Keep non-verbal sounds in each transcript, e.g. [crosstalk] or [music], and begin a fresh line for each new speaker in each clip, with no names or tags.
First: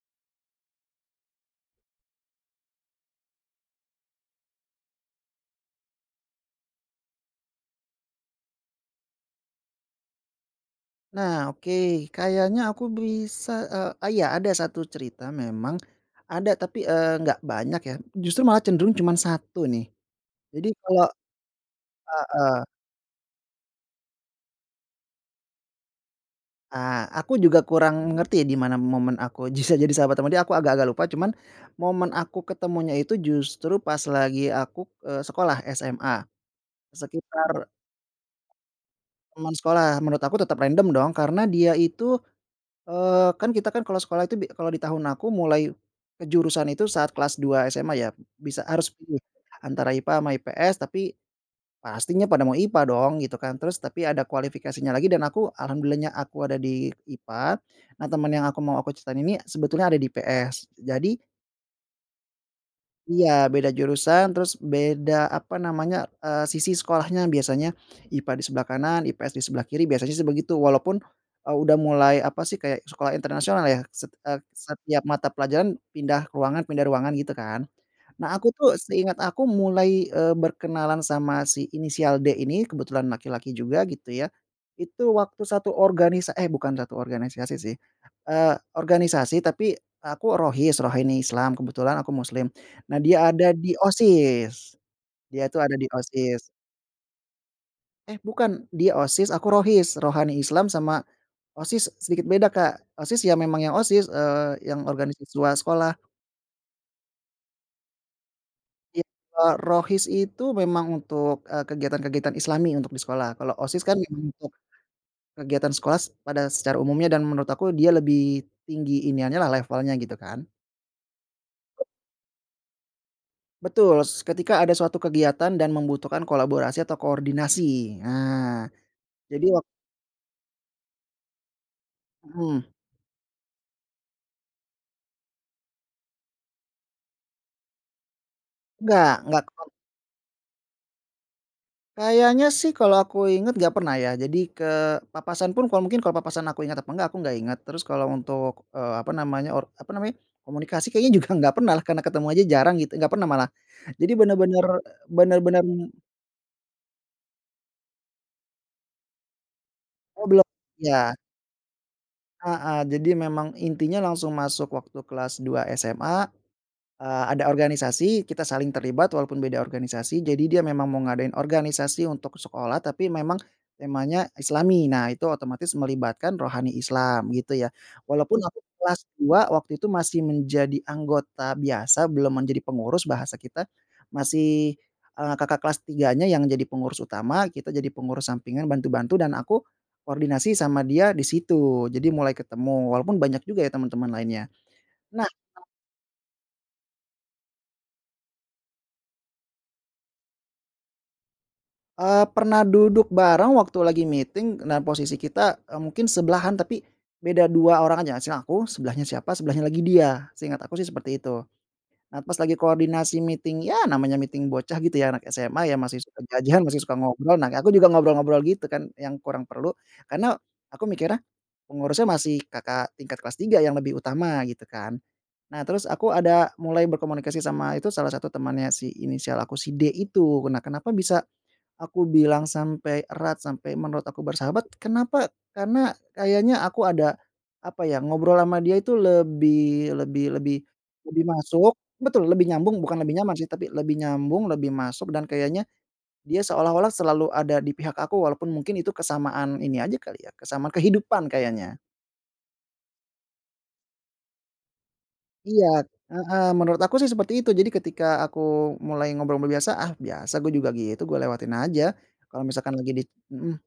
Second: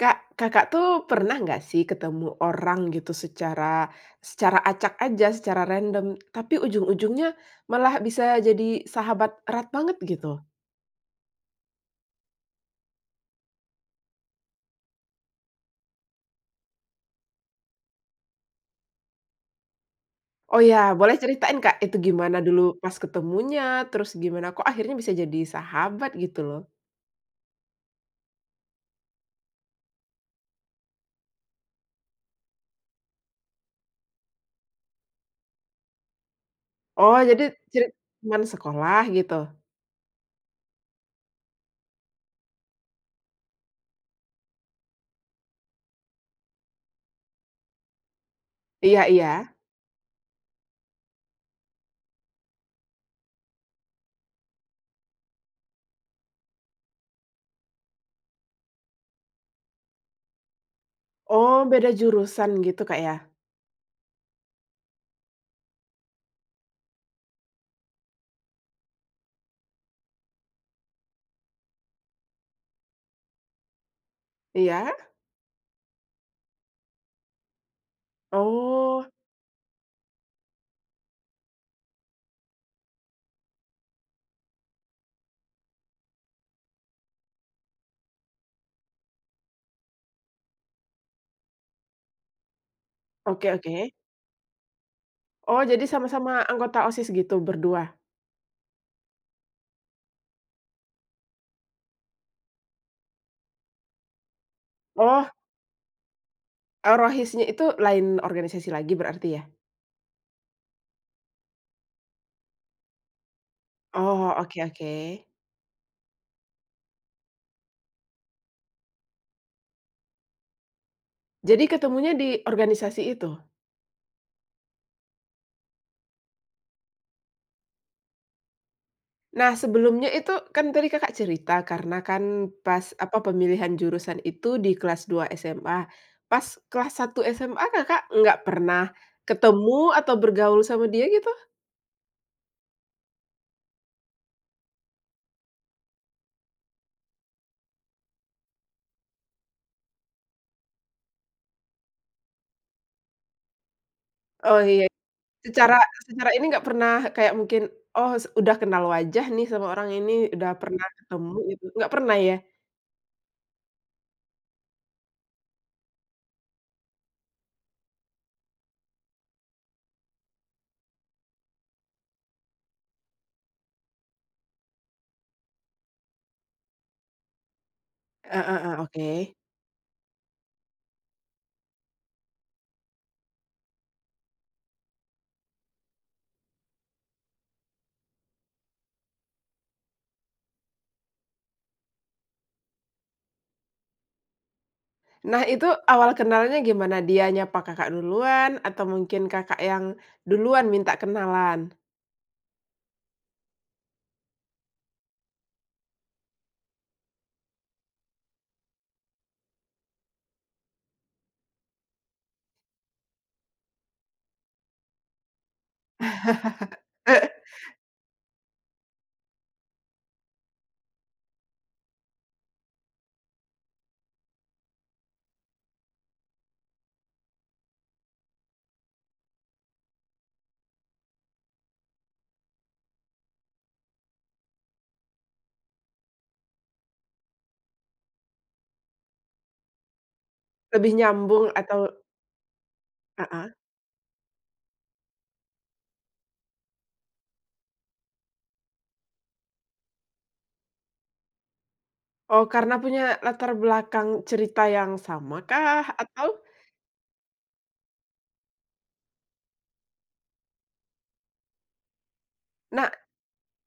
Kak, Kakak, tuh, pernah nggak, sih, ketemu orang, gitu, secara secara acak aja, secara random, tapi ujung-ujungnya malah bisa jadi sahabat erat banget, gitu?
Nah, oke. Kayaknya aku bisa, eee, iya, ada 1 cerita memang, ada tapi, eee, nggak banyak, ya, justru malah cenderung cuman 1, nih.
Oh,
Jadi
ya,
kalau
boleh ceritain, Kak, itu gimana dulu
heeh.
pas ketemunya, terus gimana kok akhirnya bisa jadi sahabat, gitu, loh?
Ah, aku juga kurang ngerti di mana momen aku bisa jadi sahabat ama dia, aku agak-agak lupa, cuman momen aku ketemunya itu justru pas lagi aku, eee, sekolah SMA,
Oh, jadi
sekitar
cerita teman sekolah, gitu?
Teman sekolah. Menurut aku tetap random, dong, karena dia itu, eee, kan, kita, kan, kalau sekolah itu bi kalau di tahun aku mulai kejurusan itu saat kelas 2 SMA, ya, bisa harus
Iya
pilih,
iya.
antara IPA ama IPS, tapi pastinya pada mau IPA, dong, gitu, kan. Terus tapi ada kualifikasinya lagi, dan aku alhamdulillahnya aku ada di IPA, nah, teman yang aku mau aku ceritain ini sebetulnya ada di IPS. Jadi
Oh, beda jurusan, gitu, Kak, ya?
Iya, beda jurusan, terus beda apa namanya, eee, sisi sekolahnya, biasanya IPA di sebelah kanan, IPS di sebelah kiri, biasanya, sih, begitu, walaupun, eee, udah mulai apa, sih, kayak sekolah internasional, ya, set eee,
Iya.
setiap mata pelajaran pindah ruangan pindah ruangan, gitu, kan. Nah, aku, tuh,
Oh.
seingat aku mulai, eee, berkenalan sama si inisial D ini, kebetulan laki-laki juga, gitu, ya, itu waktu 1 organisa eh, bukan 1 organisasi, sih, eee, organisasi, tapi aku Rohis, Rohani Islam, kebetulan aku muslim, nah, dia
Oke
ada di
oke.
OSIS, dia,
Oh,
tuh, ada
jadi
di OSIS.
sama-sama anggota OSIS, gitu, berdua?
Eh, bukan, dia OSIS, aku Rohis, Rohani Islam sama OSIS sedikit beda, Kak. OSIS, ya, memang yang OSIS, eee, yang organisasi
Oh.
siswa sekolah.
Eee, Rohisnya itu lain organisasi lagi
Ya,
berarti, ya?
eee, Rohis itu memang untuk, eee, kegiatan kegiatan islami untuk di sekolah, kalau OSIS, kan, memang
Oh,
untuk
oke oke.
kegiatan sekolah s pada secara umumnya, dan menurut aku dia lebih tinggi iniannya, lah, levelnya, gitu, kan.
Jadi ketemunya di organisasi itu?
Betul. S ketika ada suatu kegiatan dan membutuhkan kolaborasi atau koordinasi. Nah, jadi
Nah,
wak
sebelumnya itu, kan, tadi Kakak cerita karena, kan,
Mhm.
pas apa, pemilihan jurusan itu di kelas 2 SMA, pas kelas 1 SMA, Kakak nggak pernah
Enggak enggak, ko
ketemu, atau bergaul sama dia, gitu?
Kayaknya, sih, kalau aku inget nggak pernah, ya, jadi ke papasan pun kalau mungkin kalau papasan aku inget atau enggak, aku nggak inget, terus kalau untuk, eee, apa namanya or apa namanya, komunikasi kayaknya juga nggak pernah, lah, karena ketemu aja jarang, gitu, enggak pernah malah. Jadi
Oh,
bener-bener
ya.
bener-bener
Secara secara ini nggak pernah kayak mungkin, oh, s udah kenal wajah nih sama orang ini,
Oh, belum,
udah pernah
iya.
ketemu gitu, nggak pernah, ya?
Heeh. Jadi memang intinya langsung masuk waktu kelas 2 SMA, eee, ada organisasi, kita saling terlibat walaupun beda organisasi, jadi dia memang mau ngadain organisasi untuk sekolah tapi memang temanya islami. Nah, itu otomatis melibatkan Rohani Islam, gitu, ya.
E
Walaupun
e
aku
e,
kelas
oke.
2 waktu itu masih menjadi anggota biasa, belum menjadi pengurus bahasa kita, masih, eee, kakak kelas 3-nya yang jadi pengurus utama, kita jadi pengurus sampingan, bantu-bantu, dan aku koordinasi sama dia di situ. Jadi mulai ketemu, walaupun banyak juga, ya, teman-teman lainnya. Nah
Nah, itu awal kenalnya gimana? Dia nyapa Kakak duluan atau mungkin Kakak yang duluan minta kenalan?
Eee, pernah duduk bareng waktu lagi meeting, nah, posisi kita, eee, mungkin sebelahan tapi beda 2 orang aja. Sini aku, sebelahnya siapa, sebelahnya lagi dia, seingat aku, sih, seperti itu. Nah, pas lagi koordinasi meeting, ya, namanya meeting bocah, gitu, ya, anak SMA, ya, masih suka jajan, masih suka ngobrol, nah, aku
[laughs]
juga ngobrol-ngobrol, gitu, kan, yang kurang perlu, karena aku mikirnya pengurusnya masih kakak tingkat kelas 3 yang lebih utama, gitu, kan. Nah, terus, aku ada mulai berkomunikasi sama itu salah satu temannya si inisial aku si D itu. Nah, kenapa bisa aku bilang sampai erat, sampai menurut aku bersahabat, kenapa? Karena kayaknya aku ada apa, ya, ngobrol ama dia itu lebih lebih lebih
Lebih
lebih
nyambung
masuk
atau
betul, lebih nyambung, bukan lebih nyaman, sih,
Heeh.
tapi lebih nyambung, lebih masuk dan kayaknya dia seolah-olah selalu ada di pihak aku walaupun mungkin itu kesamaan ini aja kali, ya, kesamaan kehidupan kayaknya.
Oh, karena punya latar belakang cerita yang
Iya,
samakah, atau?
heeh. Menurut aku, sih, seperti itu. Jadi, ketika aku mulai ngobrol biasa, ah, biasa gue juga gitu, gue lewatin aja kalau misalkan
Nah
lagi di mhm.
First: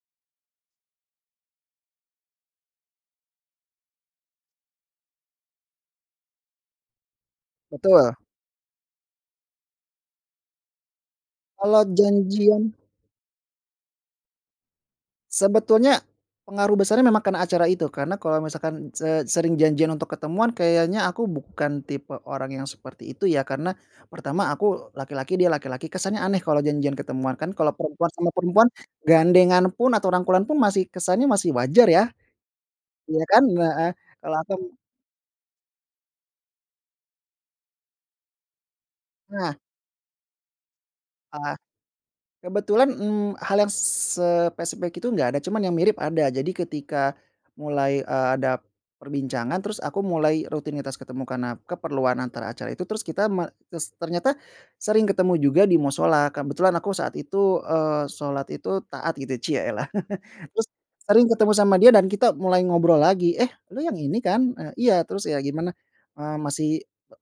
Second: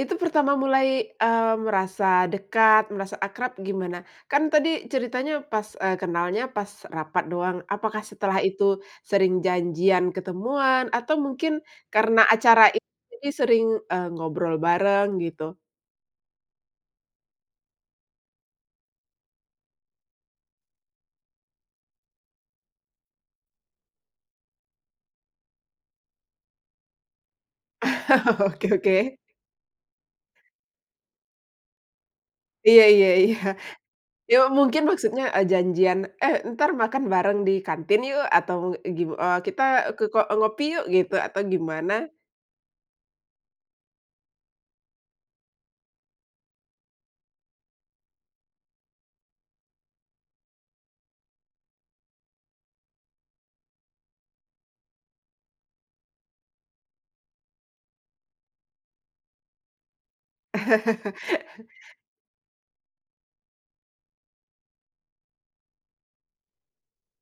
Itu pertama mulai, eee, merasa dekat, merasa akrab, gimana? Kan, tadi ceritanya pas, eee, kenalnya pas rapat doang, apakah
Betul.
setelah itu sering janjian ketemuan, atau mungkin
Kalau
karena
janjian
acara ini jadi sering, eee, ngobrol bareng, gitu?
Sebetulnya pengaruh besarnya memang karena acara itu, karena kalau misalkan se sering janjian untuk ketemuan kayaknya aku bukan tipe orang yang seperti itu, ya, karena pertama, aku laki-laki, dia laki laki, kesannya aneh kalau janjian ketemuan, kan, kalau perempuan sama
[chuckles]
perempuan
Oke oke.
gandengan pun, atau rangkulan pun masih kesannya masih wajar, ya.
Iya iya
Iya,
iya.
kan, heeh. Kalau
Ya,
aku
mungkin maksudnya, eee, janjian, "Eh, entar makan bareng di kantin, yuk?" Atau, gi eee,
Nah.
"Kita ke ko eee, ngopi, yuk?" Gitu, atau
Ah.
gimana?
Kebetulan, mmm, hal yang spesifik itu enggak ada, cuman yang mirip ada, jadi ketika mulai, eee, ada perbincangan terus aku mulai rutinitas ketemu karena keperluan antara acara itu, terus kita me terus ternyata sering ketemu juga di mushola, kebetulan aku saat itu, eee, sholat itu taat, gitu, ya, cielah, [chuckles] terus sering ketemu sama dia
[laughs]
dan kita mulai ngobrol lagi, "Eh, lu yang ini, kan?" "Eee, iya." "Terus, ya, gimana? Eee, masih"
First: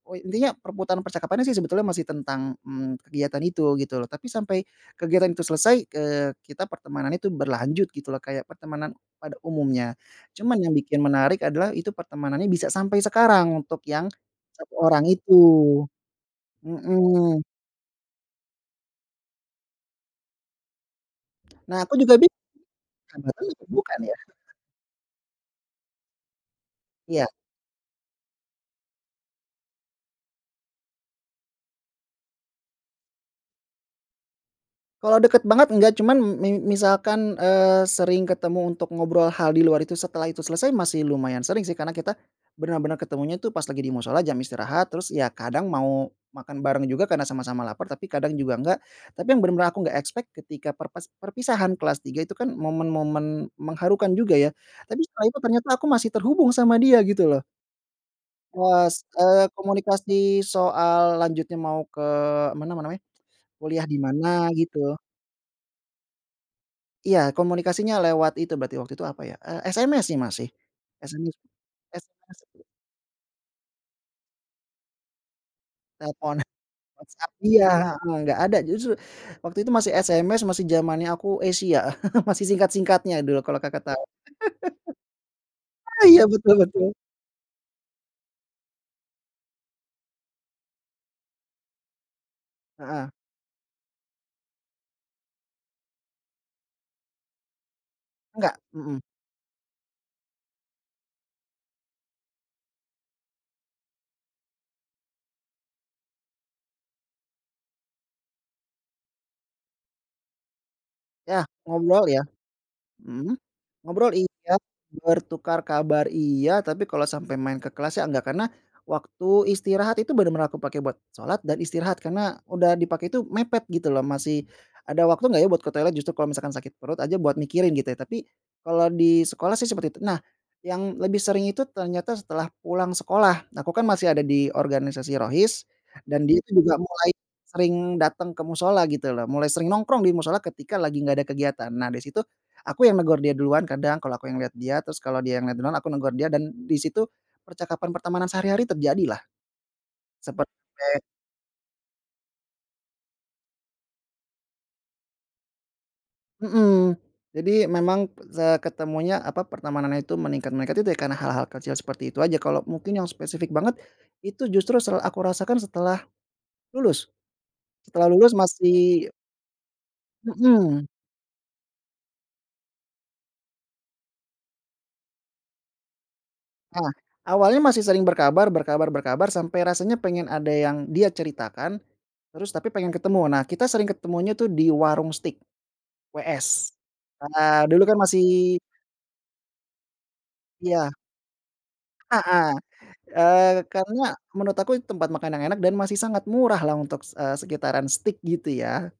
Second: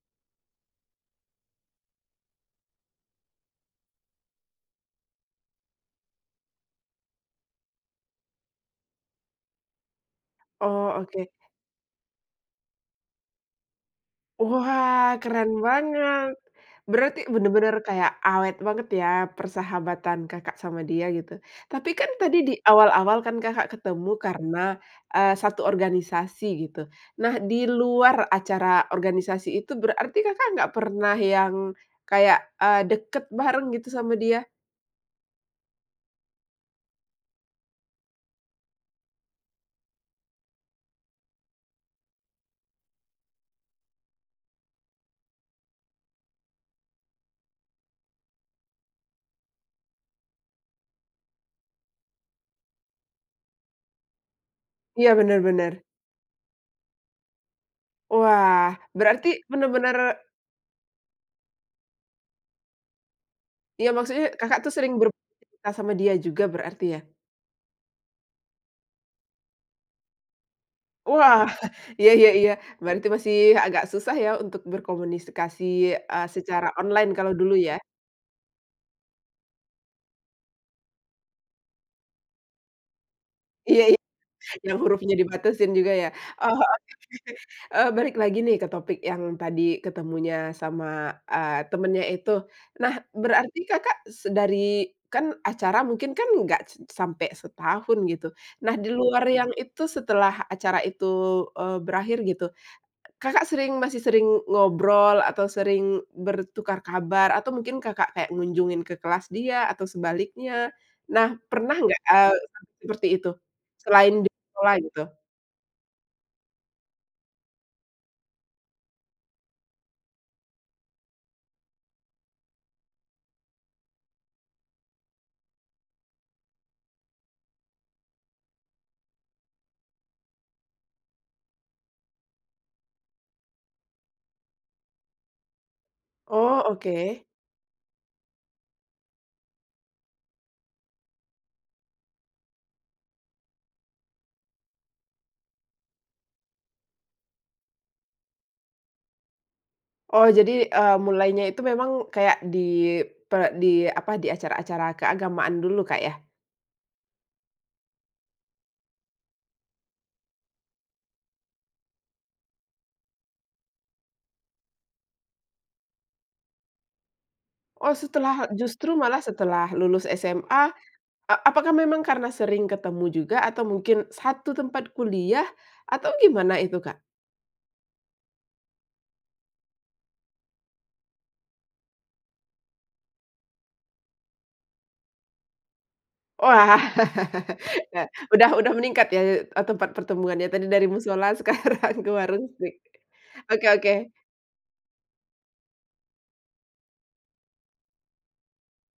o i intinya perputaran percakapannya, sih, sebetulnya masih tentang mmm, kegiatan itu, gitu, loh, tapi sampai kegiatan itu selesai, eee, kita pertemanannya itu berlanjut, gitu, loh, kayak pertemanan pada umumnya. Cuman yang
Oh,
bikin
oke.
menarik adalah, itu pertemanannya bisa sampai sekarang untuk yang 1 orang
Wah,
itu.
keren banget, berarti
Mhm.
bener-bener kayak awet banget, ya, persahabatan Kakak sama dia, gitu.
Nah,
Tapi,
aku
kan,
juga
tadi
bingung,
di awal-awal, kan,
sahabatan atau
Kakak
bukan,
ketemu
ya? [chuckles]
karena, eee, 1 organisasi, gitu.
Iya.
Nah, di luar acara organisasi itu berarti Kakak nggak pernah yang kayak, eee, dekat bareng, gitu, sama dia?
Kalau deket banget enggak, cuman mi misalkan, eee, sering ketemu untuk ngobrol hal di luar itu setelah itu selesai, masih lumayan sering, sih, karena kita bener-bener ketemunya, tuh, pas lagi di mushola, jam istirahat, terus, ya, kadang mau makan bareng juga karena sama-sama laper, tapi kadang juga enggak, tapi yang bener-bener aku nggak expect, ketika perpes perpisahan kelas 3 itu, kan, momen-momen mengharukan juga, ya, tapi
Iya,
setelah itu
bener
ternyata
bener.
aku masih terhubung sama dia, gitu, loh.
Wah,
Pas,
berarti
eee,
bener-bener
komunikasi soal lanjutnya mau ke mana namanya, kuliah
Ya,
di
maksudnya
mana,
Kakak, tuh,
gitu.
sering beraktivitas sama dia juga berarti, ya?
Iya. Komunikasinya lewat itu berarti, waktu itu apa, ya, eee, SMS, sih, masih. SMS
Wah. [chuckles] Iya iya iya.
SMS.
Berarti masih agak susah, ya, untuk berkomunikasi, eee,
Telepon,
secara online
WhatsApp
kalau dulu,
iya,
ya?
heeh, nggak ada, justru waktu itu masih SMS, masih jamannya aku Esia, [chuckles] masih singkat-singkatnya dulu kalau Kakak
Iya iya,
tau.
yang hurufnya dibatasin juga,
[laughs] Ah,
ya?
iya, betul
Oh, oke
betul.
oke. Eee, balik lagi, nih, ke topik yang tadi ketemunya sama, eee, temannya itu. Nah,
Heeh.
berarti Kakak se dari kan, acara mungkin, kan, nggak s sampai setahun, gitu.
Enggak,
Nah, di
mhm.
luar yang itu, setelah acara itu, eee, berakhir gitu, Kakak sering masih sering ngobrol, atau sering bertukar kabar, atau mungkin Kakak kayak ngunjungin ke kelas dia, atau sebaliknya? Nah,
Ya,
pernah nggak,
ngobrol, ya.
eee, sampai seperti itu
Mhm. Ngobrol,
selain di
iya,
sekolah, gitu?
bertukar kabar, iya, tapi kalau sampai main ke kelas, sih, enggak, karena waktu istirahat itu bener-bener aku pake buat sholat dan istirahat, karena udah dipakai itu mepet, gitu, loh, masih ada waktu nggak, ya, buat ke toilet, justru kalau misalkan sakit perut aja buat mikirin, gitu, ya. Tapi kalau di sekolah, sih, seperti itu. Nah, yang lebih sering itu ternyata setelah pulang sekolah, nah, aku, kan, masih ada di organisasi Rohis, dan dia, tuh,
Oh,
juga mulai
oke.
sering dateng ke mushola, gitu, loh, mulai sering nongkrong di mushola ketika lagi nggak ada kegiatan. Nah, dari situ, aku yang negur dia duluan kadang kalau aku yang lihat dia, terus kalau dia yang liat duluan, aku negur dia, dan di situ percakapan pertemanan sehari-hari terjadi, lah.
Oh, jadi,
Seperti
eee,
kayak
mulainya itu memang kayak di per di apa, di acara-acara keagamaan dulu, Kak, ya?
Mhm. Jadi memang, seketemunya, apa, pertemanannya itu, meningkat meningkat itu, ya, karena hal-hal kecil seperti itu aja, kalau mungkin yang spesifik banget, itu justru se aku rasakan setelah lulus,
Oh,
setelah lulus
setelah justru
masih
malah setelah lulus SMA,
Mhm.
eee, apakah memang karena sering ketemu juga, atau mungkin 1 tempat kuliah, atau gimana itu,
Nah,
Kak?
awalnya masih sering berkabar berkabar berkabar, sampai rasanya pengen ada yang dia ceritakan, terus tapi pengen ketemu. Nah, kita sering ketemunya, tuh, di Waroeng Steak, WS,
Wah.
eee, dulu, kan,
[laughs] Udah
masih
udah meningkat, ya, eee, tempat pertemuannya, tadi dari
Iya.
mushola, sekarang ke Waroeng
Heeh.
Steak.
Eee,
Oke oke.
karena menurut aku itu tempat makan yang enak dan masih sangat murah, lah, untuk, se eee, sekitaran steak, gitu, ya.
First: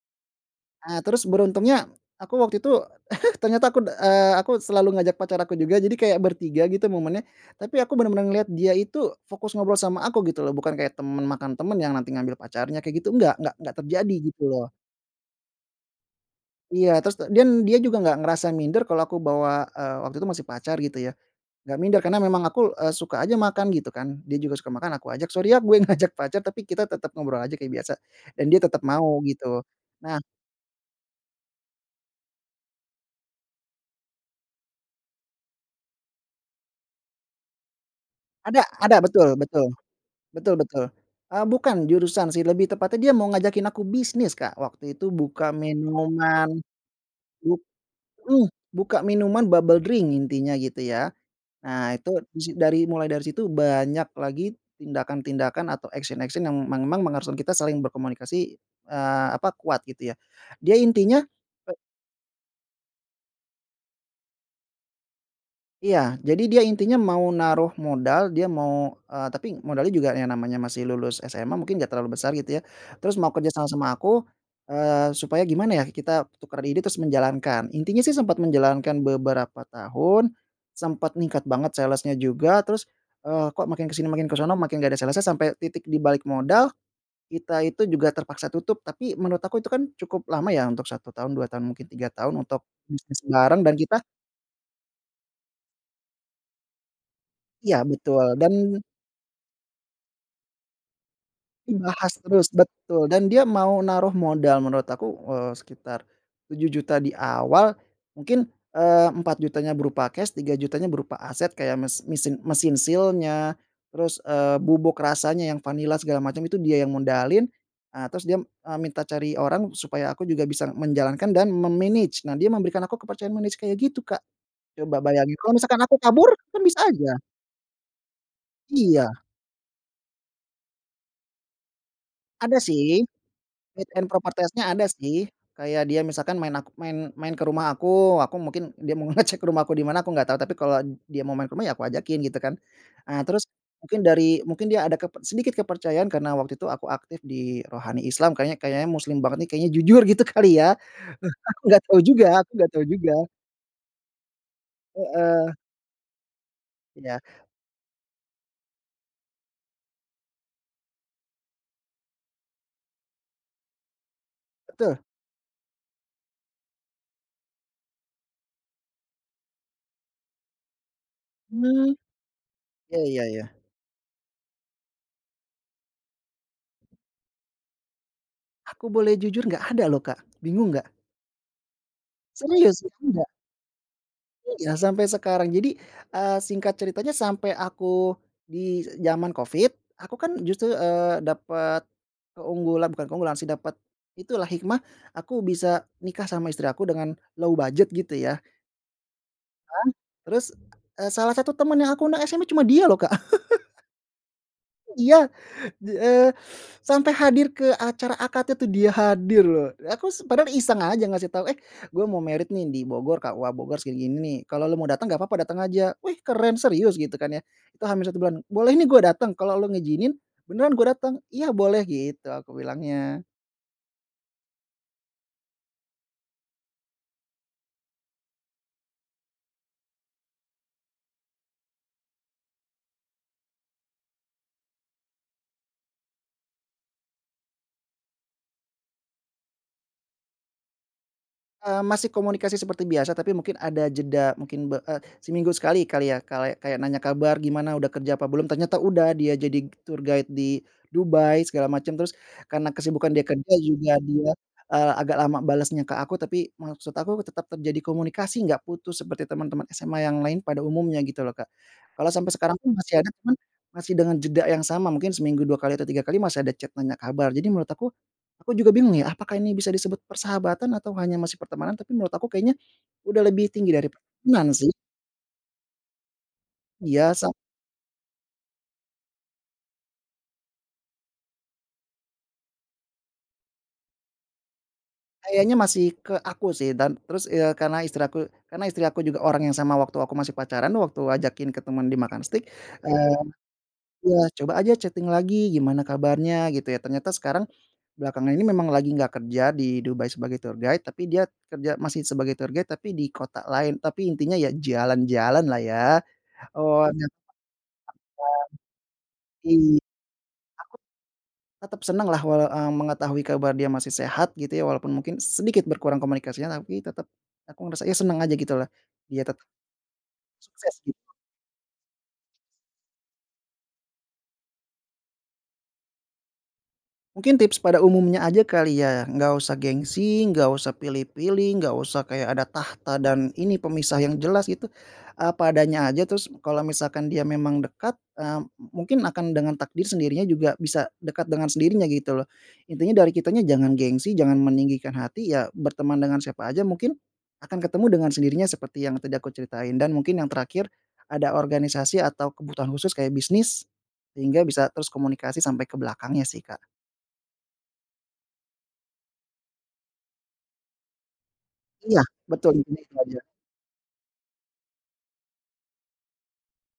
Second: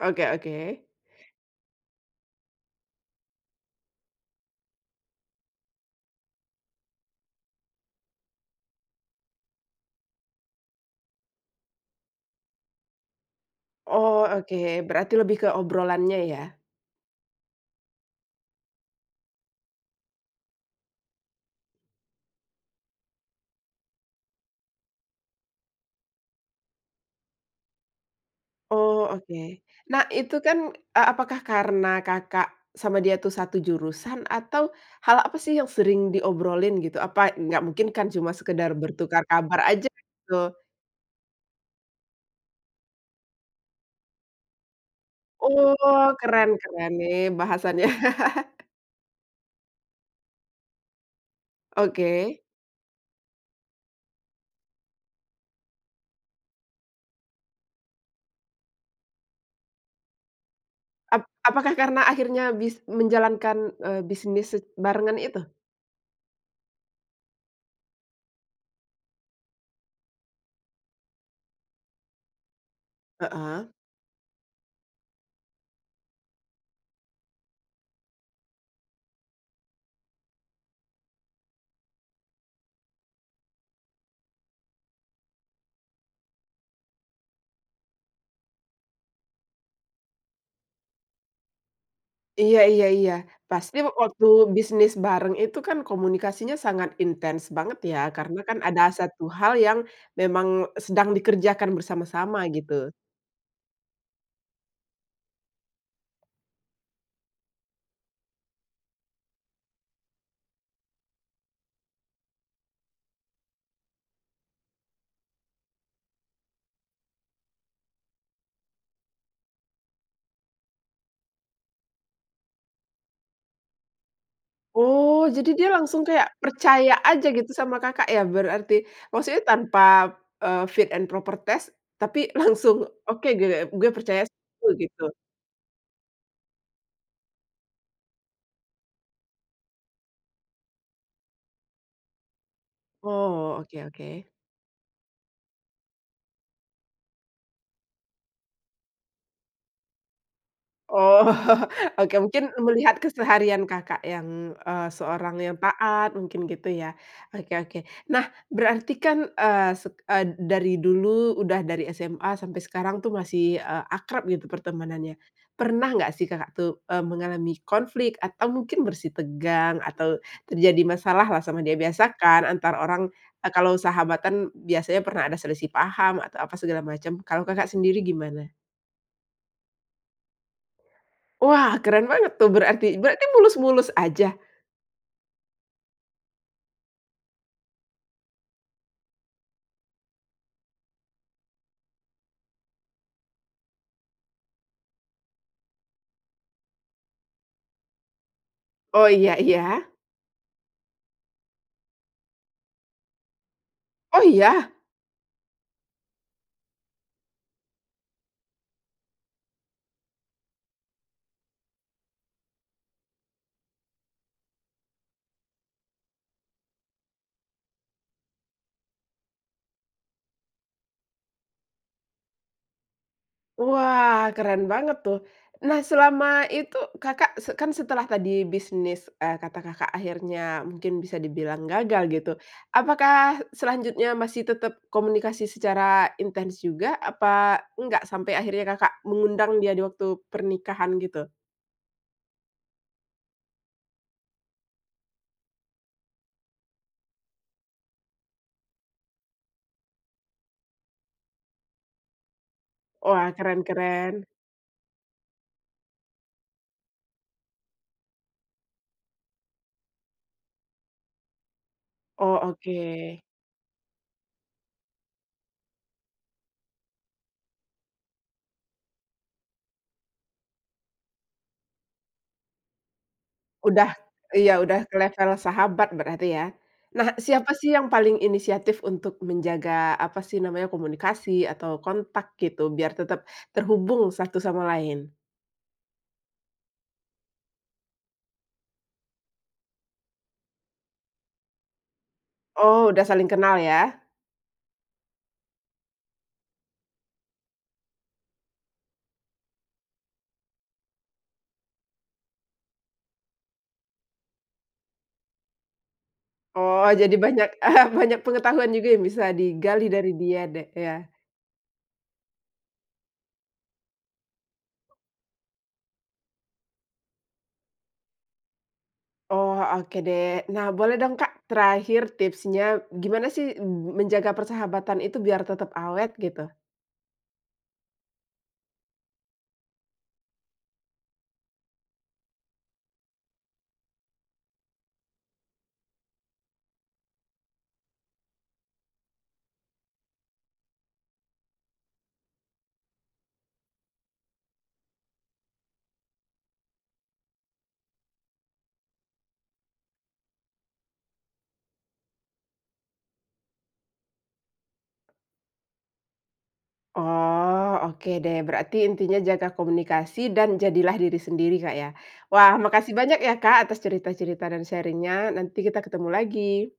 Oke oke.
Nah, terus beruntungnya, aku waktu itu [chuckles] ternyata aku, eee, aku selalu ngajak pacar aku juga, jadi kayak bertiga, gitu, momennya, tapi aku benar-benar ngelihat dia itu fokus ngobrol sama aku, gitu, loh, bukan kayak teman makan teman yang nanti ngambil pacarnya, kayak gitu, enggak enggak engga terjadi,
Oh,
gitu,
oke,
loh.
berarti lebih ke obrolannya, ya.
Iya, terus ta dan dia juga nggak ngerasa minder kalau aku bawa, eee, waktu itu masih pacar, gitu, ya, nggak minder, karena memang aku, eee, suka aja makan, gitu, kan. Dia juga suka makan, aku ajak, "Sori, ya, gue ngajak pacar. Tapi kita tetap ngobrol aja kayak biasa," dan dia tetap
Oh,
mau,
oke.
gitu.
Nah,
Nah
itu, kan e apakah karena Kakak sama dia tuh, 1 jurusan, atau hal apa, sih, yang sering diobrolin, gitu? Apa nggak mungkin, kan, cuma
Ada
sekedar
ada,
bertukar
betul
kabar
betul,
aja, gitu.
betul betul. Eee, bukan jurusan, sih, lebih tepatnya dia mau ngajakin aku bisnis, Kak, waktu itu buka
Oh, keren
minuman,
keren, nih,
buk
bahasannya.
heeh,
[chuckles]
buka minuman bubble drink, intinya gitu, ya. Nah, itu
Oke.
di si dari mulai dari situ banyak lagi tindakan-tindakan atau action-action yang memang mengharuskan kita saling berkomunikasi, eee, apa, kuat, gitu, ya. Dia
Ap
intinya,
apakah
eee
karena akhirnya bis menjalankan, eee, bisnis se barengan itu?
Iya. Jadi dia intinya mau naruh modal, dia mau, eee, tapi modalnya juga yang namanya masih lulus SMA mungkin nggak terlalu besar, gitu, ya, terus mau kerja sama
Heeh.
sama aku, eee, supaya gimana, ya, kita tukeran ide terus menjalankan. Intinya, sih, sempat menjalankan beberapa tahun, sempat ningkat banget sales-nya juga, terus, eee, kok, makin ke sini makin ke sono, makin nggak ada sales-nya, sampai titik di balik modal, kita itu juga terpaksa tutup, tapi menurut aku itu, kan, cukup lama, ya, untuk 1 tahun, 2 tahun, mungkin 3 tahun,
Iya
untuk
iya iya.
bisnis bareng, dan
Pasti
kita
waktu bisnis bareng itu, kan, komunikasinya sangat intens
Iya,
banget, ya,
betul,
karena,
dan
kan, ada 1 hal yang memang sedang dikerjakan
Dibahas
bersama-sama,
terus,
gitu.
betul, dan dia mau naruh modal menurut aku, eee, sekitar Rp7.000.000 di awal, mungkin, eee, Rp4.000.000-nya berupa cash, Rp3.000.000-nya berupa aset, kayak mes misin mesin seal-nya, terus, eee, bubuk rasanya yang vanila, segala macam, itu dia yang modalin. Ah, terus dia, eee, minta cari orang supaya aku juga bisa menjalankan dan me-manage, nah, dia memberikan aku kepercayaan manage kayak gitu, Kak, coba
Oh,
bayangin,
jadi,
kalau
dia
misalkan
langsung
aku
kayak
kabur? Kan, bisa
percaya
aja.
aja gitu sama Kakak, ya, berarti,
Iya.
maksudnya tanpa, eee, fit and proper test tapi
Ada,
langsung,
sih.
oke, gitu ya,
Fit
"Gue
and
percaya
proper
sama lu."
test-nya, ada,
Gitu.
sih. Kayak dia misalkan, maen aku maen maen ke rumah aku, aku mungkin dia mau ngecek rumah aku di mana, aku nggak tau, tapi kalau dia mau maen ke rumah, ya, aku ajakin, gitu, kan. Ah, terus
Oh, oke
mungkin
oke.
dari mungkin dia ada keper sedikit kepercayaan karena waktu itu aku aktif di Rohani Islam, kayaknya kayaknya muslim banget, nih, kayaknya jujur, gitu, kali, ya.
Oh.
Aku nggak tau
Oke,
juga aku
mungkin
nggak tau
melihat
juga.
keseharian Kakak yang, eee, seorang
Heeh.
yang taat mungkin, gitu, ya.
Iya.
Oke oke. Nah, berarti, kan, eee, set eee, dari dulu, udah dari SMA sampai sekarang, tuh, masih, eee, akrab, gitu,
Betul.
pertemanannya. Pernah nggak, sih, Kakak tuh, eee, mengalami konflik atau mungkin bersitegang, atau terjadi masalah lah sama dia?
Hmm.
Biasa, kan, antara
Ya
orang,
ya
eee,
ya.
kalau sahabatan biasanya pernah ada selisih paham, atau apa segala macam, kalau Kakak sendiri gimana?
Aku boleh jujur, nggak ada, loh, Kak. Bingung nggak?
Wah, keren banget, tuh,
Serius,
berarti. Berarti
enggak.
mulus-mulus aja?
Iya, sampai sekarang. Jadi, eee, singkat ceritanya sampai aku, di jaman covid, aku, kan, justru, eee, dapat keunggulan, bukan keunggulan, sih, dapat itu, lah, hikmah, aku bisa nikah sama istri aku dengan low budget gitu, ya.
Oh, iya
Nah,
iya.
terus, eee, salah satu teman yang aku undang SMA cuma dia, loh, Kak. [chuckles]
Oh, ya?
Iya, eee, sampai hadir ke acara akad itu dia hadir, loh. Aku s padahal iseng aja ngasih tau, "Eh, gua mau married, nih, di Bogor, KUA Bogor, segini-gini, nih, kalau lu mau datang, enggak papa datang aja." "Wih, keren, serius?" Gitu, kan, ya, itu H-1 bulan, "Boleh, nih, gue datang? Kalau lu ngizinin, beneran gue datang." "Iya, boleh." Gitu aku bilangnya.
Wah, keren banget, tuh. Nah, selama itu Kakak se kan, setelah tadi bisnis, eee, kata Kakak akhirnya mungkin bisa dibilang gagal, gitu, apakah selanjutnya masih tetap komunikasi secara intens juga? Apa enggak? Sampai akhirnya Kakak mengundang dia diwaktu pernikahan, gitu.
Eee, masih komunikasi seperti biasa, tapi mungkin ada jeda, mungkin, be eee, seminggu sekali, kali, ya, kala kayak nanya kabar, "Gimana, udah kerja apa belum?" Ternyata udah, dia jadi tour guide di Dubai, segala macam, terus karena kesibukan dia
Wah,
kerja
keren
juga
keren.
dia, eee, agak lama balasnya ke aku, tapi maksud aku tetap terjadi komunikasi, nggak putus seperti teman-teman SMA yang lain pada umumnya, gitu, loh, Kak. Kalau sampai
Oh,
sekarang pun masih ada,
oke.
cuman, masih dengan jeda yang sama, mungkin seminggu 2 kali atau 3 kali, masih ada chat nanya kabar. Jadi menurut aku, aku juga bingung, ya, apakah ini bisa disebut persahabatan atau hanya masih pertemanan? Tapi menurut aku kayaknya udah lebih tinggi dari
Udah,
pertemanan,
iya,
sih.
udah ke level sahabat berarti, ya. Nah,
Biasa.
siapa, sih, yang paling inisiatif untuk menjaga, apa, sih, namanya, komunikasi atau kontak gitu biar tetap terhubung satu sama lain?
Kayaknya masih ke aku, sih, dan terus, eee, karena istri aku karena istri aku juga orang yang sama waktu aku masih pacaran, waktu ajakin ketemuan di makan steak,
Oh, udah
eee,
saling kenal, ya.
iya, "Coba aja chatting lagi, gimana kabarnya." Gitu, ya. Ternyata sekarang belakangan ini memang lagi nggak kerja di Dubai sebagai tour guide, tapi dia kerja masih sebagai tour guide tapi di kota lain, tapi intinya, ya, jalan-jalan, lah, ya..
Oh,
[unintelligible]
jadi banyak [chuckles] banyak pengetahuan juga yang bisa
Iy
digali dari dia de
aku
ya.
tetap senang, lah, walau eee, mengetahui kabar dia masih sehat, gitu, ya, walaupun mungkin sedikit berkurang komunikasinya, tapi tetep aku ngerasa, ya, senang aja, gitu, lah. Dia tetap,
Oh, oke deh. Nah,
sukses,
boleh
gitu.
dong, Kak, terakhir tipsnya, gimana, sih, m menjaga persahabatan itu biar tetap awet, gitu?
Mungkin tips pada umumnya aja kali, ya, nggak usah gengsi, nggak usah pilih-pilih, nggak usah kayak ada tahta dan ini, pemisah yang jelas, gitu, apa adanya aja, terus kalau misalkan dia memang dekat, eee, mu mungkin akan dengan takdir sendirinya juga bisa dekat dengan sendirinya, gitu, loh. Intinya dari kitanya jangan gengsi, jangan meninggikan hati, ya, berteman dengan siapa aja, mungkin akan ketemu dengan sendirinya, seperti yang tadi aku ceritain, dan mungkin yang terakhir, ada organisasi atau kebutuhan khusus kayak bisnis, sehingga bisa terus komunikasi sampai ke belakangnya, sih, Kak.
Oh, oke deh. Berarti intinya jaga komunikasi dan jadilah diri sendiri, Kak, ya?
Iya, betul,
Wah,
intinya
makasih
itu
banyak,
aja.
ya, Kak, atas cerita-cerita dan sharing-nya, nanti kita ketemu lagi.